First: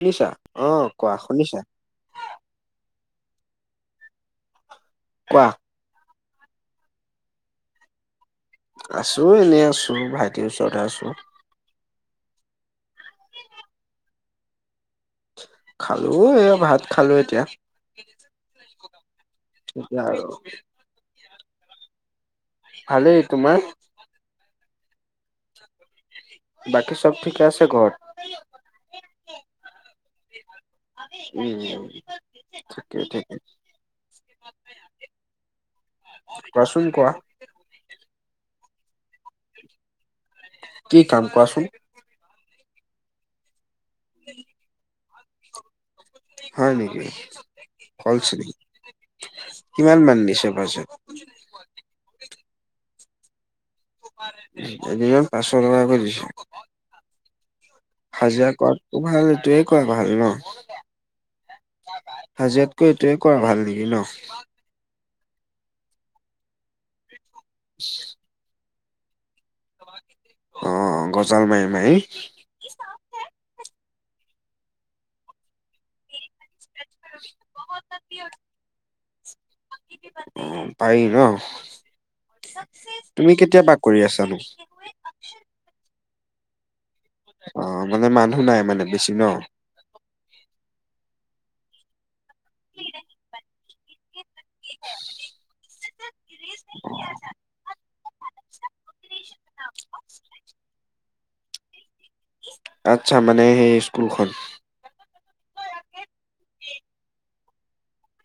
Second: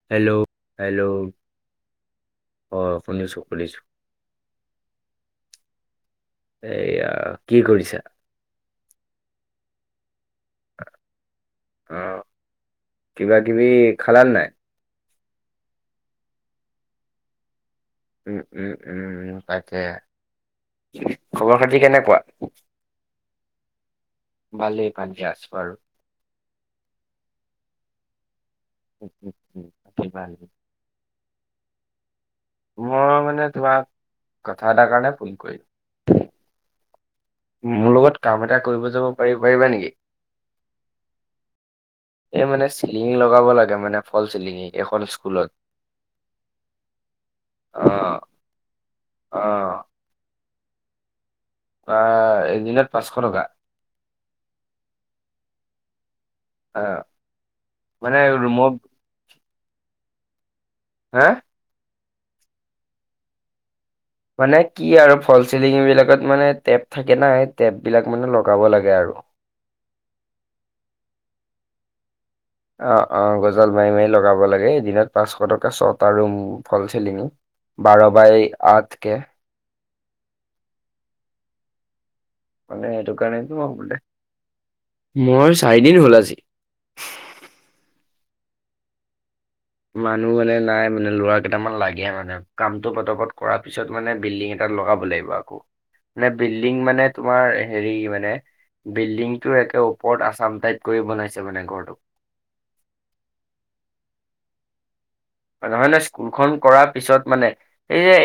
শুনিছা হেল্ল' অ হেল্ল' কোৱা শুনিছা অহ। শুনিছোঁ শুনিছোঁ। কোৱা। এয়া কি কৰিছা আছো এনে আছো ভাইটিৰ ওচৰতে আছো অ কিবা কিবি খালানাই খালো এ ভাত খালো এতিয়া উম উম উম উম তাকে এতিয়া আৰু খবৰ খাতি কেনেকুৱা ভালেই তোমাৰ ভালেই কালিকে আছা আৰু বাকী চব ঠিকে আছে ঘৰত উম, উম, উম, বাকী ভালেই। উম ঠিকেই মই ঠিকেই মানে তোমাক কথা এটাৰ কাৰণে ফোন কৰিলো কোৱাচোন কোৱা মোৰ লগত কাম এটা কৰিব যাব পাৰি পাৰিবা নেকি কি কাম কোৱাচোন এই মানে চিলিঙি লগাব লাগে মানে ফল চিলিঙি এখন স্কুলত হয় নেকি অ হল চিলিঙ অ কিমান মান দিছে বাজেত অহ এদিনত পাঁচশ টকা এদিনত পাঁচশ টকাকৈ দিছে অহ হাজিৰা কৰাটো ভাল এইটো কোৱা ভাল ন হা হাজিয়াতকৈ এইটোয়ে কৰা ভাল নেকি ন মানে কি আৰু ফল চিলিং বিলাকত মানে টেপ থাকে নাই টেপ বিলাক মানে লগাব লাগে আৰু অহ গজাল মাৰি মাৰি অ অ গজাল মাৰি মাৰি লগাব লাগে এদিনত পাঁচশ টকা ছটা ৰুম ফল চেলিন বাৰ বাই আঠ কে খেতি বাতি পাৰি ন মানে সেইটো তুমি কাৰণো কেতিয়া মই পা সকলো কৰি দে আছানো? মই চাৰিদিন হল আজি অ মানে মানুহ নাই মানে বেছি ন মানুহ মানে নাই মানে লৰা কেইটামান লাগে মানে কামটো পতা পত কৰাৰ পিছত মানে বিল্ডিং এটাত লগাব লাগিব আকৌ মানে বিল্ডিং মানে তোমাৰ হেৰি মানে বিল্ডিংটো একে ওপৰত আচাম টাইপ কৰি বনাইছে মানে ঘৰটো আচ্ছা মানে সেই স্কুলখন নহয় নহয় স্কুলখন কৰাৰ পিছত মানে এই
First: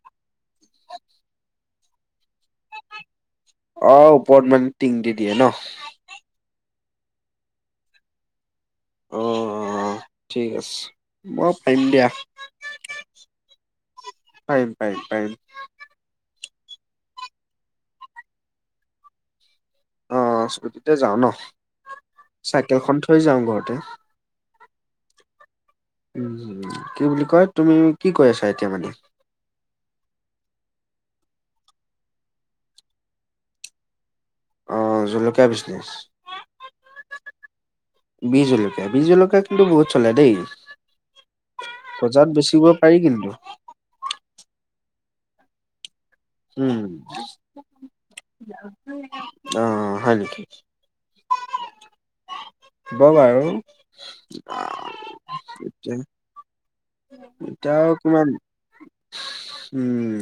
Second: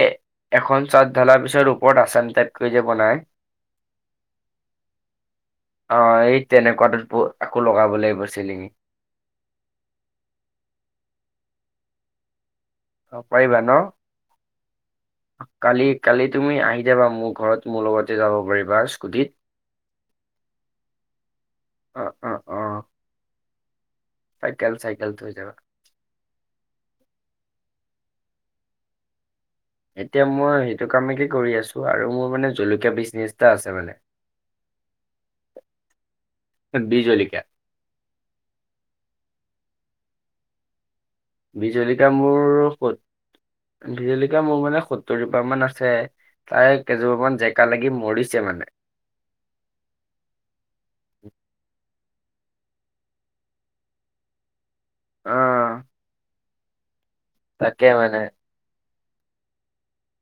এখন চাট ঢালাৰ পিছত ওপৰত আচাম টাইপ কৰি যে বনায় অ ওপৰত মানে টিং দি দিয়ে ন তেনেকুৱাত আকৌ লগাব লাগিব চিলিঙি অ অ অ ঠিক আছে মই পাৰিম দিয়া। অ পাৰিবা ন পাৰিম পাৰিম পাৰিম। কালি কালিত তুমি আহি যাবা মোৰ ঘৰত মোৰ লগতে যাব পাৰিবা স্কুটিত অ স্কুটিতে যাও ন অ অ অ চাইকেলখন থৈ যাও ঘৰতে চাইকেল চাইকেল থৈ যাবা উ কি বুলি কয় তুমি কি কৈ আছা এতিয়া মানে এতিয়া মই সেইটো কামকে কৰি আছো আৰু মোৰ মানে জলকীয়া বিজনেচ এটা আছে মানে অ জলকীয়া বিজনেছ বিহ জলকীয়া বিহ জলকীয়া বিহ জলকীয়া কিন্তু বহুত চলে দেই বিহ জলকীয়া বজাৰত মোৰ বেচিব পাৰি সত কিন্তু বিহ জলকীয়া মোৰ মানে সত্তৰ জোপা মান আছে তাই উম কেইজোপামান জেকা লাগি মৰিছে মানে অ হয় নেকি [unintelligible] অ [unintelligible] এতিয়া তাকে মানে অকমান উম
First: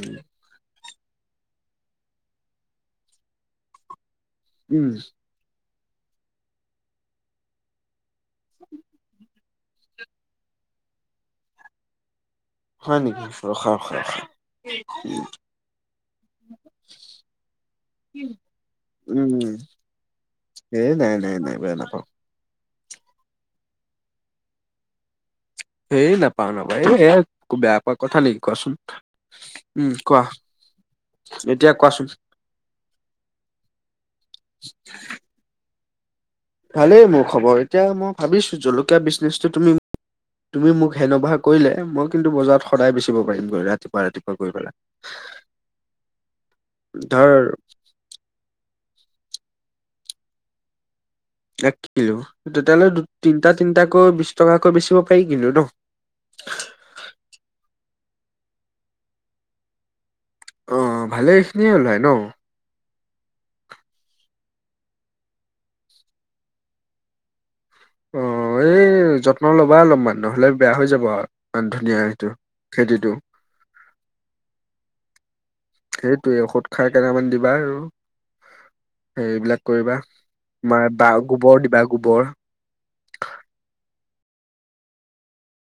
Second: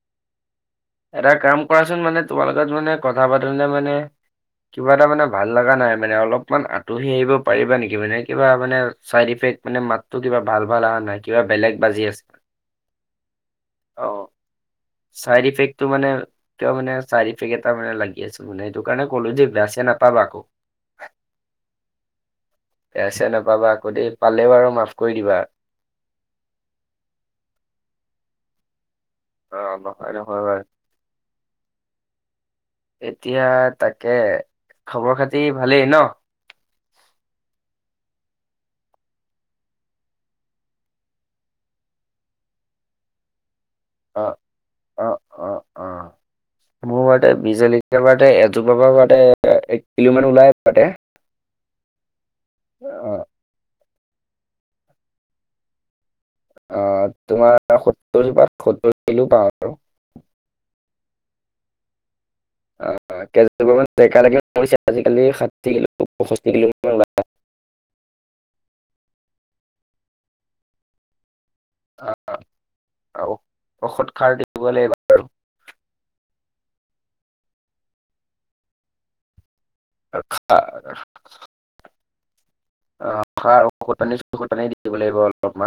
এটা কাম কৰাচোন মানে তোমাৰ লগত মানে কথা পাতোং তে মানে উম কিবা এটা মানে ভাল লগা নাই মানে অলপমান আঁতহি আহিব পাৰিবা নেকি মানে। কিবা মানে চাইড ইফেক্ট মানে মাতো কিবা ভাল ভাল অহা নাই কিবা বেলেগ বাজি আছে। হয় নেকি ৰখা ৰখা ৰখা। সেইটো মানে সেইটো মানে চাইড ইফেক্ট এটা মানে লাগি আছে মানে সেইটো কাৰণে কলো যে উম বেয়াচেয়া নাপাবা আকৌ এ নাই নাই নাই বেয়া নাপাওঁ। বেয়াচেয়া নাপাবা আকৌ দেই পালে বাৰু মাফ কৰি দিবা এইেই নাপাও নাপাওঁ এইয়া বেয়া পোৱা কথা নেকি কোৱাচোন। অ উম কথাটো কোৱা হয় বাৰু এতিয়া কোৱাচোন এতিয়া তাকে খবৰ খাতি ভালেই ন। ভালেই মোৰ খবৰ এতিয়া মই ভাবিছো জলকীয়া বিজনেচটো তুমি তুমি মোক হেনবাৰ কৰিলে মই কিন্তু বজাৰত সদায় বেচিব পাৰিম গৈ ৰা অ অ অ অ মোৰ মতে ধৰ বিজলী বাটে জোপাতে তাতে এক কিলোমান ওলাই তাতে এক কিলো তেতিয়া হ'লে দু অ', তিনিটা তিনিটা কৈ বিশ টকাকৈ বেচিব পাৰি কিন্তু ন আহ তোমাৰ সত্তৰ জোপাত সত্তৰ কিলো পাওঁ আৰু অ ভালেখিনিয়ে ওলায় ন অ কেইজোপামান বেমাৰ লাগি মৰিছে আজিকালি ষাঠি কিলো পয়ষষ্ঠি কিলো মান ওলায়। [unintelligible] অ এই যত্ন ল'বা অলপ মান নহলে বেয়া হৈ যাব আও ই ধুনীয়া সেইটো খেতিটো আৰু ঔষধ সাৰ দিব লাগিব আৰু সেইটোয়ে ঔষধ খাই কেইটামান দিবা আৰু সেইবিলাক- কৰিবা তোমাৰ বা গোবৰ দিবা গোবৰ। অ খা আৰু ঔষধ পানী ঔষধ পানী দিব লাগিব অলপমান